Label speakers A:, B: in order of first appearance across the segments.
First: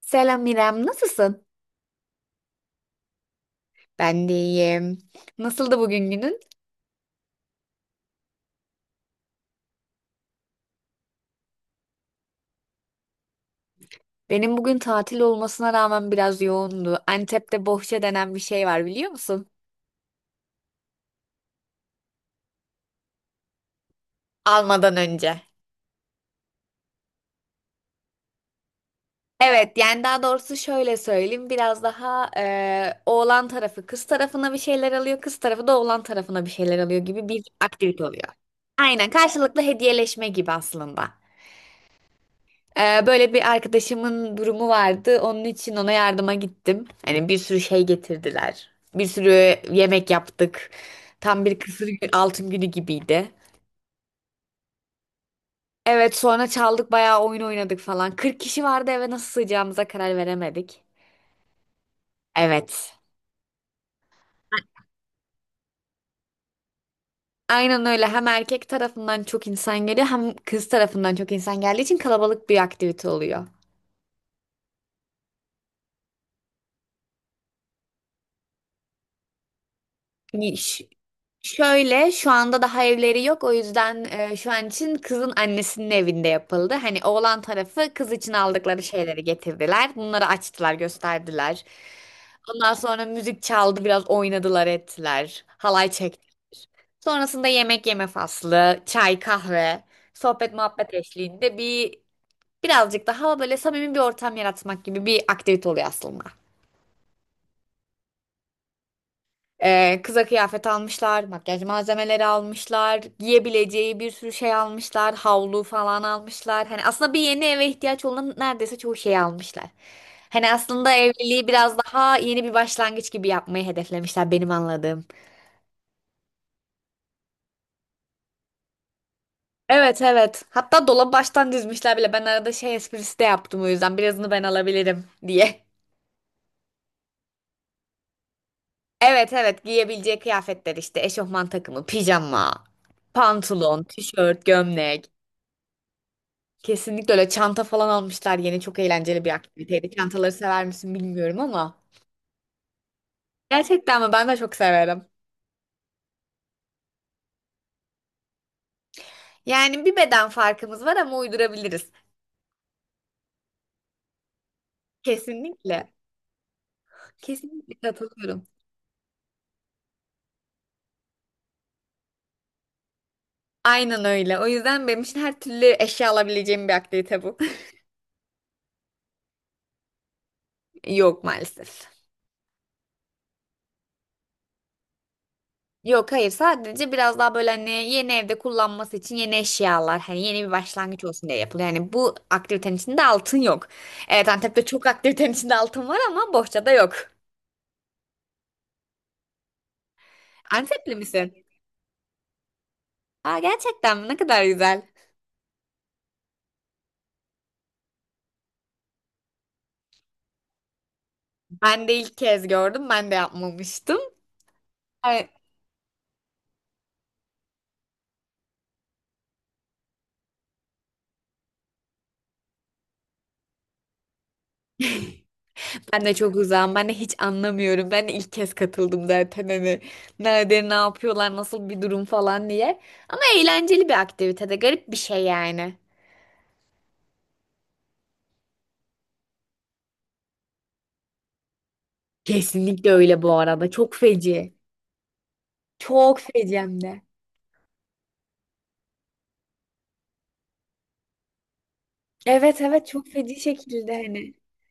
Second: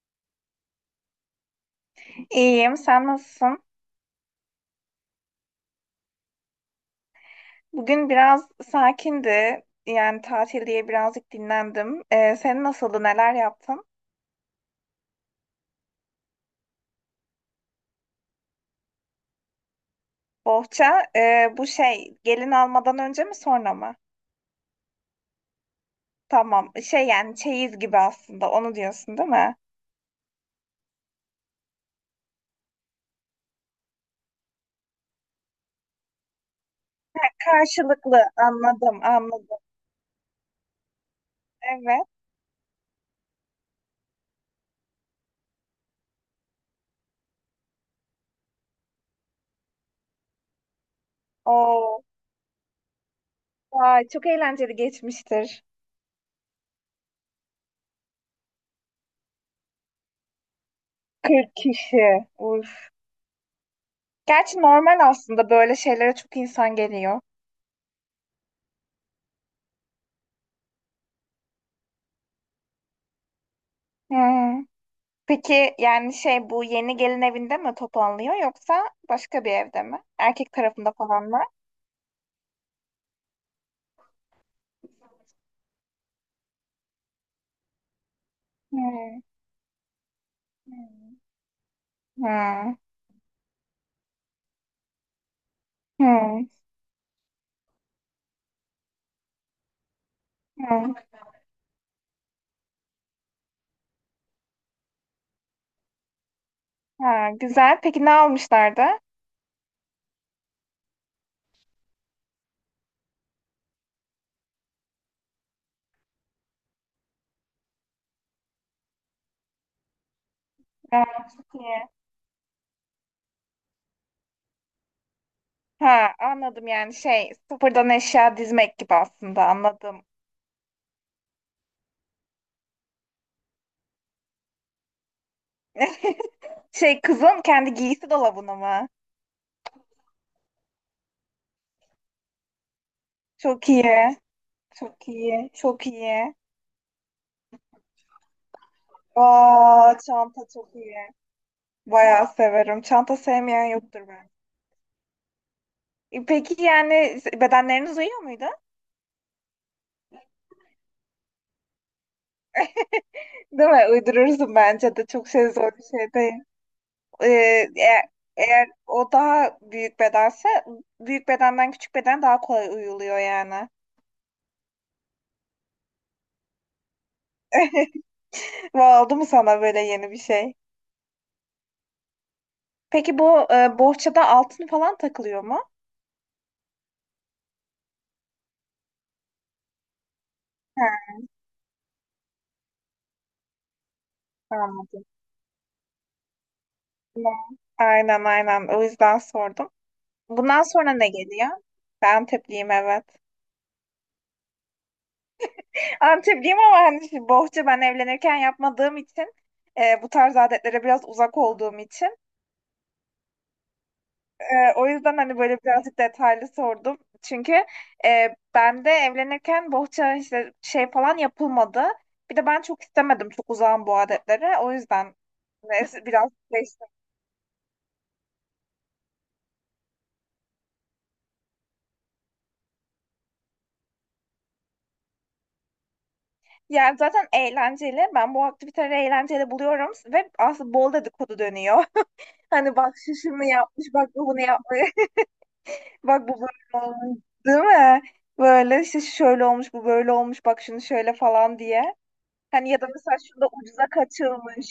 A: Selam İrem, nasılsın?
B: İyiyim, sen nasılsın?
A: Ben de iyiyim. Nasıldı bugün günün?
B: Bugün biraz sakindi. Yani tatil diye birazcık dinlendim. Senin nasıldı, neler yaptın?
A: Benim bugün tatil olmasına rağmen biraz yoğundu. Antep'te bohça denen bir şey var biliyor musun?
B: Bohça, bu şey gelin almadan önce mi sonra mı?
A: Almadan önce.
B: Tamam, şey yani çeyiz gibi aslında onu diyorsun değil mi?
A: Evet, yani daha doğrusu şöyle söyleyeyim. Biraz daha oğlan tarafı kız tarafına bir şeyler alıyor, kız tarafı da oğlan tarafına bir şeyler alıyor gibi bir aktivite
B: Karşılıklı
A: oluyor.
B: anladım,
A: Aynen,
B: anladım.
A: karşılıklı hediyeleşme gibi aslında.
B: Evet.
A: Böyle bir arkadaşımın durumu vardı. Onun için ona yardıma gittim. Hani bir sürü şey getirdiler. Bir sürü yemek yaptık. Tam bir
B: Oo,
A: altın günü gibiydi.
B: vay, çok eğlenceli geçmiştir.
A: Evet, sonra çaldık, bayağı oyun oynadık falan. 40 kişi vardı, eve nasıl sığacağımıza karar veremedik.
B: 40 kişi. Uf.
A: Evet.
B: Gerçi normal aslında böyle şeylere çok insan geliyor.
A: Aynen öyle. Hem erkek tarafından çok insan geliyor, hem kız tarafından çok insan geldiği için kalabalık bir aktivite oluyor.
B: Hı. Peki yani şey bu yeni gelin evinde mi toplanılıyor yoksa başka bir evde mi? Erkek
A: Y- ş-
B: tarafında falan mı?
A: Şöyle, şu anda daha evleri yok, o yüzden şu an için kızın annesinin evinde yapıldı. Hani oğlan tarafı kız için aldıkları
B: Hmm.
A: şeyleri getirdiler. Bunları açtılar,
B: Hmm.
A: gösterdiler. Ondan
B: Hmm.
A: sonra müzik çaldı, biraz oynadılar, ettiler. Halay çektiler.
B: Hmm.
A: Sonrasında yemek yeme faslı, çay, kahve, sohbet
B: Hmm.
A: muhabbet eşliğinde bir birazcık daha böyle samimi bir ortam yaratmak gibi bir aktivite oluyor aslında.
B: Ha, güzel. Peki ne almışlardı?
A: Kıza kıyafet almışlar, makyaj malzemeleri almışlar, giyebileceği bir sürü şey almışlar, havlu falan almışlar. Hani aslında bir yeni eve ihtiyaç olan neredeyse çoğu şeyi almışlar. Hani aslında
B: Aa, çok
A: evliliği
B: iyi.
A: biraz daha yeni bir başlangıç gibi yapmayı hedeflemişler, benim anladığım.
B: Ha, anladım yani şey sıfırdan eşya dizmek gibi aslında
A: Evet,
B: anladım.
A: evet. Hatta dolabı baştan dizmişler bile. Ben arada şey esprisi de yaptım, o yüzden birazını ben alabilirim diye.
B: Şey kızın kendi giysi dolabını mı?
A: Evet, evet, giyebileceği kıyafetler, işte eşofman takımı, pijama,
B: Çok
A: pantolon,
B: iyi.
A: tişört,
B: Çok
A: gömlek.
B: iyi. Çok iyi.
A: Kesinlikle öyle, çanta falan almışlar yeni, çok eğlenceli bir aktiviteydi.
B: Aa,
A: Çantaları
B: çanta
A: sever
B: çok
A: misin
B: iyi.
A: bilmiyorum ama.
B: Bayağı severim. Çanta sevmeyen yoktur.
A: Gerçekten mi? Ben de çok severim.
B: Peki yani bedenleriniz uyuyor muydu?
A: Yani bir beden farkımız var ama uydurabiliriz.
B: Değil mi? Uydurursun bence de. Çok şey zor bir
A: Kesinlikle.
B: şey değil. Ee,
A: Kesinlikle
B: eğer,
A: katılıyorum.
B: eğer o daha büyük bedense, büyük bedenden küçük beden daha kolay uyuluyor yani.
A: Aynen öyle. O yüzden benim için her türlü eşya alabileceğim bir aktivite bu.
B: Vay, oldu mu sana böyle yeni bir şey?
A: Yok, maalesef.
B: Peki bu bohçada altın falan takılıyor mu?
A: Yok, hayır, sadece biraz daha böyle hani yeni evde kullanması için yeni eşyalar, hani yeni bir başlangıç
B: He,
A: olsun diye yapılıyor. Yani bu aktivitenin içinde altın yok. Evet, Antep'te
B: tamam.
A: çok aktivitenin içinde altın var ama bohçada yok.
B: Aynen aynen. O yüzden sordum. Bundan sonra
A: Antepli
B: ne
A: misin?
B: geliyor? Ben Antepliyim, evet.
A: Aa, gerçekten mi? Ne kadar güzel.
B: Antepliyim ama hani şimdi bohça ben evlenirken yapmadığım için bu tarz adetlere biraz uzak olduğum
A: Ben de ilk
B: için,
A: kez gördüm. Ben de yapmamıştım.
B: o yüzden
A: Ay.
B: hani böyle birazcık detaylı sordum. Çünkü ben de evlenirken bohça işte şey falan yapılmadı. Bir de ben çok istemedim, çok uzağım bu adetlere. O yüzden
A: Ben
B: neyse,
A: de
B: biraz
A: çok uzağım.
B: değişti.
A: Ben de hiç anlamıyorum. Ben de ilk kez katıldım zaten hani. Nerede ne yapıyorlar, nasıl bir durum falan diye. Ama eğlenceli bir aktivitede. Garip bir şey yani.
B: Yani zaten eğlenceli. Ben bu aktiviteleri eğlenceli buluyorum ve aslında bol dedikodu dönüyor. Hani
A: Kesinlikle
B: bak şu
A: öyle bu
B: şunu
A: arada.
B: yapmış,
A: Çok
B: bak bu bunu
A: feci.
B: yapmış.
A: Çok
B: Bak bu
A: feci hem
B: böyle
A: de.
B: olmuş, değil mi? Böyle işte şöyle olmuş, bu böyle olmuş, bak şunu şöyle falan diye.
A: Evet,
B: Hani ya
A: evet,
B: da
A: çok
B: mesela
A: feci
B: şurada ucuza
A: şekilde hani.
B: kaçılmış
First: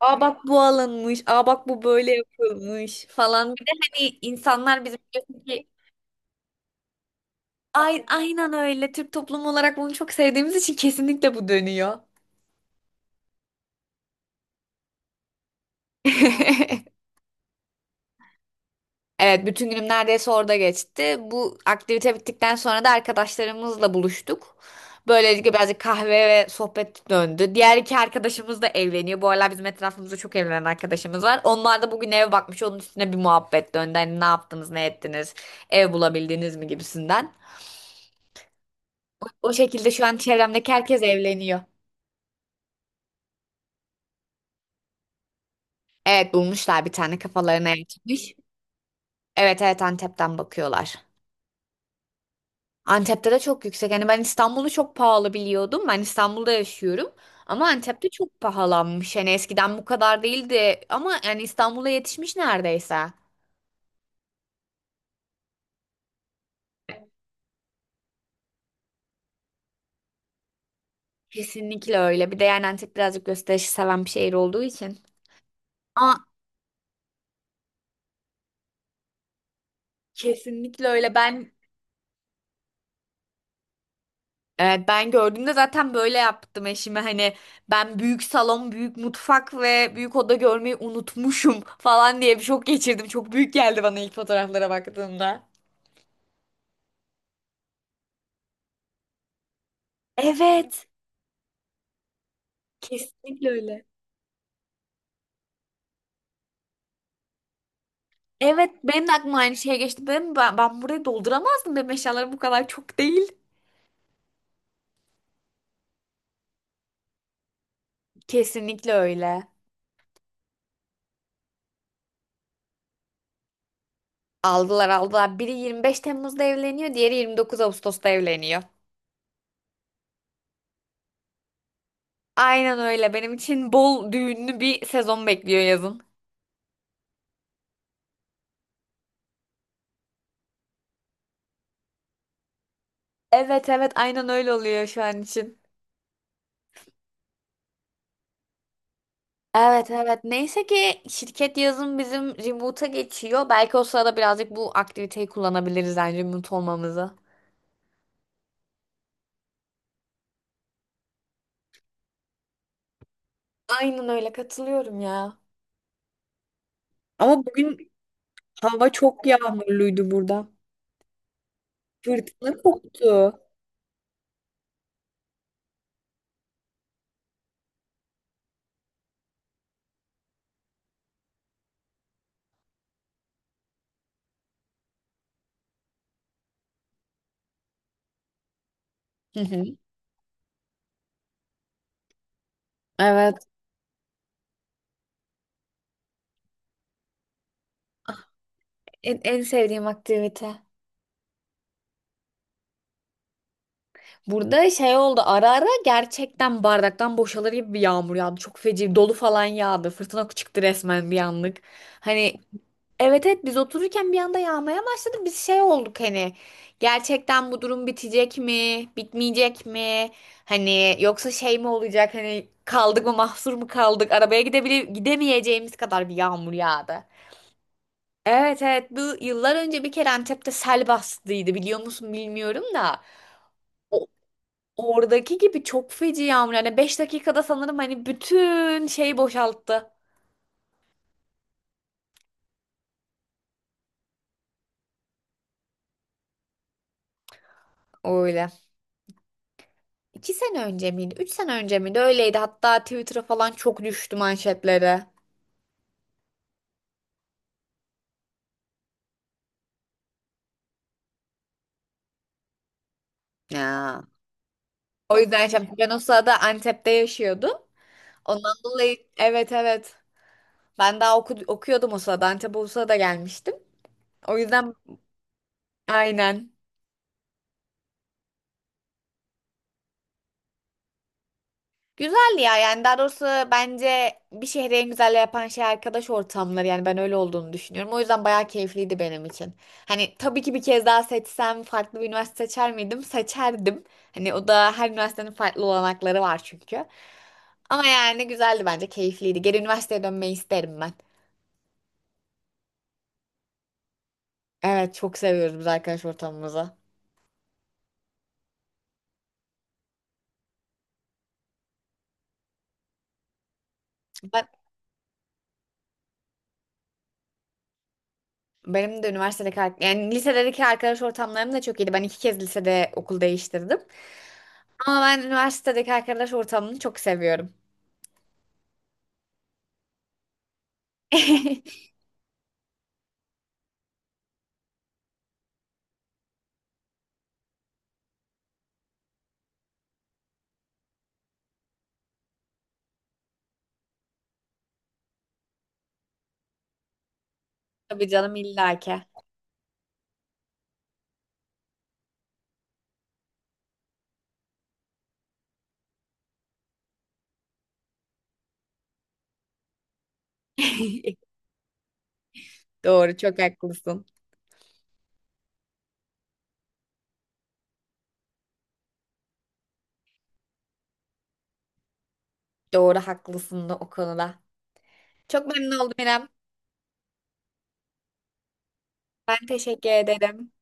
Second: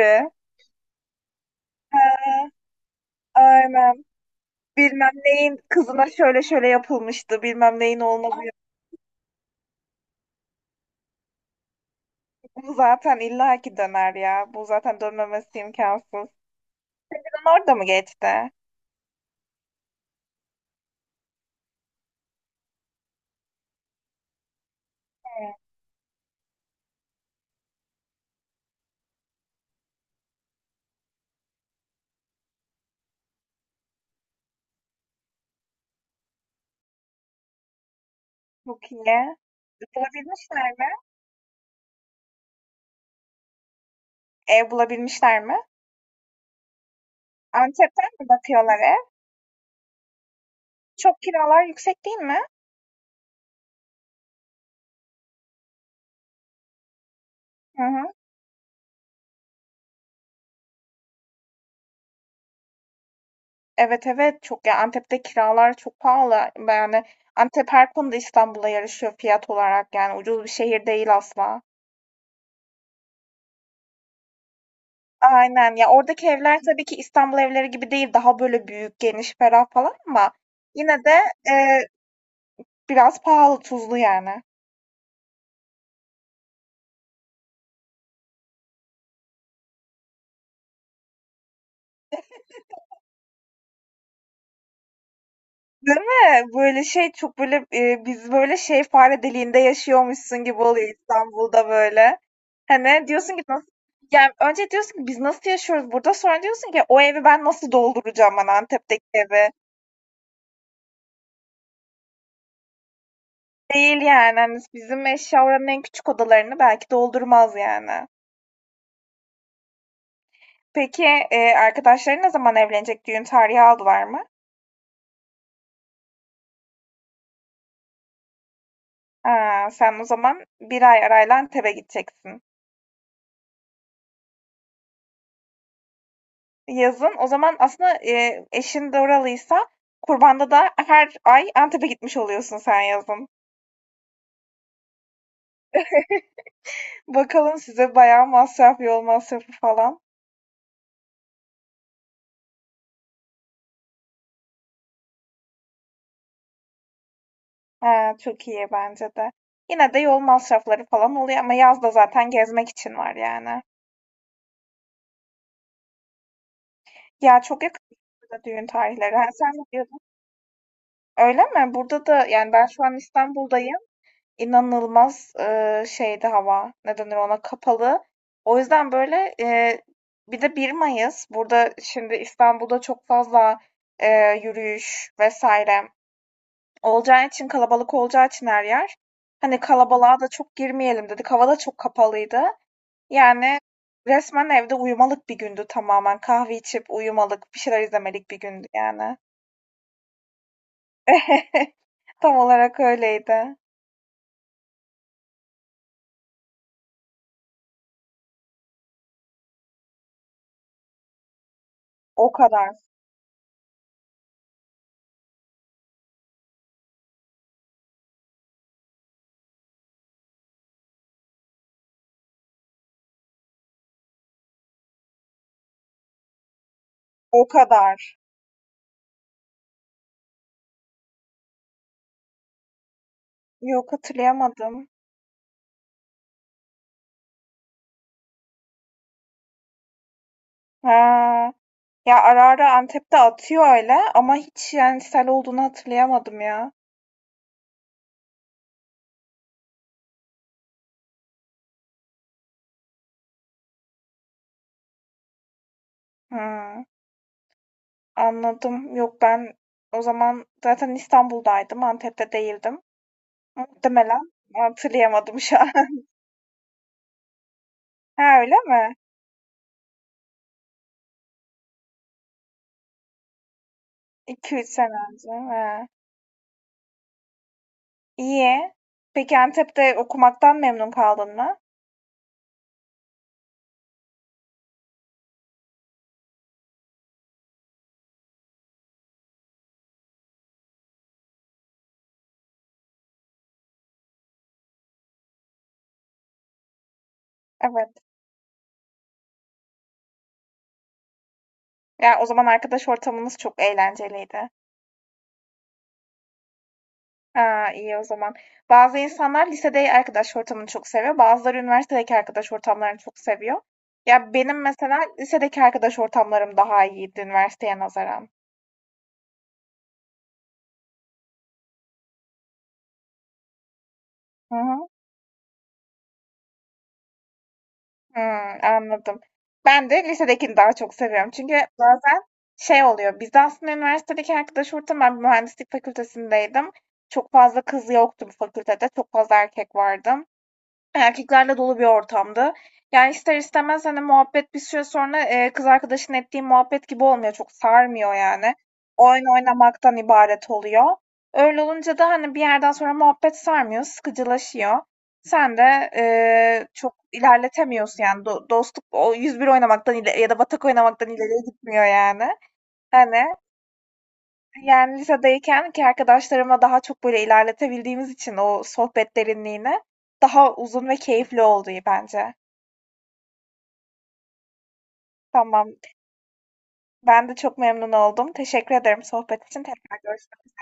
A: Aa, bak bu alınmış. Aa, bak bu böyle yapılmış falan. Bir de
B: Aynen.
A: hani insanlar bizim
B: Bilmem neyin kızına şöyle şöyle yapılmıştı. Bilmem neyin oğluna bu
A: Aynen
B: yapıldı.
A: öyle. Türk toplumu olarak bunu çok sevdiğimiz için kesinlikle bu dönüyor.
B: Bu zaten illaki döner ya. Bu zaten dönmemesi imkansız. Sizin orada mı geçti?
A: Evet, bütün günüm neredeyse orada geçti. Bu aktivite bittikten sonra da arkadaşlarımızla buluştuk. Böylelikle
B: Evet.
A: birazcık kahve ve sohbet döndü. Diğer iki arkadaşımız da evleniyor. Bu aralar bizim etrafımızda çok evlenen arkadaşımız var. Onlar da bugün eve bakmış. Onun üstüne bir muhabbet döndü. Hani ne yaptınız, ne ettiniz, ev bulabildiniz mi gibisinden.
B: Çok iyi.
A: O şekilde şu an çevremdeki
B: Bulabilmişler mi?
A: herkes evleniyor.
B: Ev bulabilmişler mi?
A: Evet, bulmuşlar, bir tane kafalarına
B: Antep'ten mi
A: yatmış.
B: bakıyorlar ev?
A: Evet, evet, Antep'ten bakıyorlar.
B: Çok kiralar yüksek değil mi?
A: Antep'te de çok yüksek. Hani ben İstanbul'u çok pahalı biliyordum. Ben İstanbul'da yaşıyorum. Ama
B: Hı hı.
A: Antep'te çok pahalanmış. Hani eskiden bu kadar değildi. Ama yani İstanbul'a yetişmiş neredeyse.
B: Evet, evet, çok ya, Antep'te kiralar çok pahalı. Yani Antep her konuda İstanbul'a yarışıyor fiyat olarak, yani ucuz bir şehir değil asla.
A: Kesinlikle öyle. Bir de yani Antep birazcık gösterişi seven bir şehir olduğu için.
B: Aynen ya,
A: Aa,
B: oradaki evler tabii ki İstanbul evleri gibi değil, daha böyle büyük, geniş, ferah falan ama
A: kesinlikle
B: yine de
A: öyle. Ben
B: e, biraz pahalı, tuzlu yani.
A: evet, ben gördüğümde zaten böyle yaptım eşime. Hani ben büyük salon, büyük mutfak ve büyük oda görmeyi unutmuşum falan diye bir şok geçirdim. Çok büyük geldi bana ilk fotoğraflara baktığımda.
B: Değil mi? Böyle şey çok böyle, biz böyle şey fare deliğinde yaşıyormuşsun gibi
A: Evet.
B: oluyor İstanbul'da böyle. Hani diyorsun ki
A: Kesinlikle
B: nasıl
A: öyle.
B: yani, önce diyorsun ki biz nasıl yaşıyoruz burada? Sonra diyorsun ki o evi ben nasıl dolduracağım, ben
A: Evet,
B: Antep'teki
A: benim de aklıma
B: evi?
A: aynı şey geçti. Ben burayı dolduramazdım. Benim eşyalarım bu kadar çok değil.
B: Değil yani, hani bizim eşya oranın en küçük odalarını belki doldurmaz yani.
A: Kesinlikle öyle.
B: Peki, arkadaşların ne zaman evlenecek? Düğün tarihi aldılar mı?
A: Aldılar, aldılar. Biri 25 Temmuz'da evleniyor, diğeri 29 Ağustos'ta evleniyor.
B: Ha, sen o zaman bir ay arayla Antep'e gideceksin.
A: Aynen öyle. Benim için bol düğünlü bir sezon bekliyor yazın.
B: Yazın. O zaman aslında, eşin de oralıysa, kurbanda da her ay Antep'e gitmiş oluyorsun sen yazın.
A: Evet, evet, aynen öyle oluyor şu an için.
B: Bakalım, size bayağı masraf, yol masrafı
A: Evet,
B: falan.
A: evet. Neyse ki şirket yazın bizim remote'a geçiyor. Belki o sırada birazcık bu aktiviteyi kullanabiliriz, yani remote olmamızı.
B: Ha, çok iyi bence de. Yine de yol masrafları falan oluyor ama yaz da zaten gezmek için var yani.
A: Aynen öyle, katılıyorum ya.
B: Ya
A: Ama
B: çok yakın
A: bugün
B: burada düğün
A: hava
B: tarihleri. Ha,
A: çok
B: sen ne diyordun?
A: yağmurluydu burada.
B: Öyle mi? Burada da yani,
A: Fırtına
B: ben şu an
A: koptu.
B: İstanbul'dayım. İnanılmaz şeydi hava, ne denir ona, kapalı. O yüzden, böyle, bir de bir Mayıs, burada şimdi İstanbul'da çok fazla, yürüyüş vesaire olacağı için, kalabalık olacağı için her yer,
A: Hı
B: hani,
A: hı.
B: kalabalığa da çok girmeyelim dedik. Hava da çok kapalıydı.
A: Evet.
B: Yani resmen evde uyumalık bir gündü tamamen. Kahve içip uyumalık, bir şeyler izlemelik bir gündü yani.
A: En sevdiğim aktivite.
B: Tam olarak öyleydi.
A: Burada şey oldu, ara ara gerçekten bardaktan boşalır gibi bir yağmur yağdı. Çok feci, dolu falan yağdı. Fırtına çıktı resmen bir anlık.
B: O
A: Hani
B: kadar,
A: evet, evet, biz otururken bir anda yağmaya başladı. Biz şey olduk, hani gerçekten bu durum bitecek mi? Bitmeyecek mi? Hani yoksa şey mi olacak? Hani kaldık mı, mahsur mu kaldık? Arabaya gidemeyeceğimiz kadar bir yağmur yağdı.
B: o kadar.
A: Evet, evet, bu yıllar önce bir kere Antep'te sel bastıydı, biliyor musun bilmiyorum da.
B: Yok, hatırlayamadım.
A: Oradaki gibi çok feci yağmur. Yani 5 dakikada sanırım hani bütün şeyi boşalttı.
B: Ha, ya ara ara Antep'te atıyor öyle ama hiç yani sel olduğunu hatırlayamadım ya.
A: Öyle. 2 sene önce miydi? 3 sene önce miydi? Öyleydi. Hatta Twitter'a falan çok düştü manşetlere.
B: Hı, anladım. Yok, ben o zaman zaten İstanbul'daydım. Antep'te değildim.
A: Ya.
B: Muhtemelen
A: O
B: hatırlayamadım
A: yüzden
B: şu
A: şey,
B: an.
A: ben o sırada Antep'te yaşıyordum.
B: Ha, öyle
A: Ondan
B: mi?
A: dolayı evet, evet. Ben daha okuyordum o sırada. Antep'e o sırada gelmiştim. O
B: 2 üç
A: yüzden
B: sene önce. He.
A: aynen.
B: İyi. Peki Antep'te okumaktan memnun kaldın mı?
A: Güzel ya, yani daha doğrusu bence bir şehri en güzel yapan şey arkadaş ortamları, yani ben öyle olduğunu düşünüyorum. O yüzden bayağı keyifliydi benim için. Hani tabii ki bir kez daha seçsem farklı bir üniversite seçer miydim? Seçerdim. Hani o da, her üniversitenin farklı olanakları var çünkü. Ama
B: Evet.
A: yani güzeldi, bence keyifliydi. Geri üniversiteye dönmeyi isterim ben.
B: Ya o zaman arkadaş ortamınız çok eğlenceliydi.
A: Evet, çok seviyoruz biz arkadaş ortamımızı.
B: Ha, iyi o zaman. Bazı insanlar lisede arkadaş ortamını çok seviyor. Bazıları üniversitedeki arkadaş ortamlarını çok seviyor. Ya
A: Ben,
B: benim mesela lisedeki arkadaş ortamlarım daha iyiydi üniversiteye nazaran.
A: benim de üniversitedeki yani lisedeki arkadaş ortamlarım da çok iyiydi. Ben iki kez lisede okul değiştirdim.
B: Hı hı.
A: Ama ben üniversitedeki arkadaş ortamını çok seviyorum.
B: Hmm, anladım. Ben de lisedekini daha çok seviyorum. Çünkü bazen şey oluyor. Bizde aslında üniversitedeki arkadaş ortamı, ben bir mühendislik fakültesindeydim. Çok fazla kız yoktu bu fakültede. Çok fazla erkek vardı. Erkeklerle dolu bir ortamdı. Yani, ister istemez, hani, muhabbet bir süre sonra, kız arkadaşın ettiğin muhabbet gibi olmuyor. Çok
A: Tabii
B: sarmıyor
A: canım,
B: yani.
A: illaki.
B: Oyun oynamaktan ibaret oluyor. Öyle olunca da, hani, bir yerden sonra muhabbet sarmıyor, sıkıcılaşıyor. Sen de, çok ilerletemiyorsun yani dostluk o 101 oynamaktan ile ya da Batak oynamaktan ileriye gitmiyor yani.
A: Doğru,
B: Hani
A: çok haklısın.
B: yani lisedeyken ki arkadaşlarımla daha çok böyle ilerletebildiğimiz için o sohbet derinliğini daha uzun ve keyifli oldu bence.
A: Doğru, haklısın da o konuda. Çok
B: Tamam.
A: memnun oldum İrem.
B: Ben de çok memnun oldum. Teşekkür ederim
A: Ben
B: sohbet için.
A: teşekkür
B: Tekrar
A: ederim.
B: görüşürüz.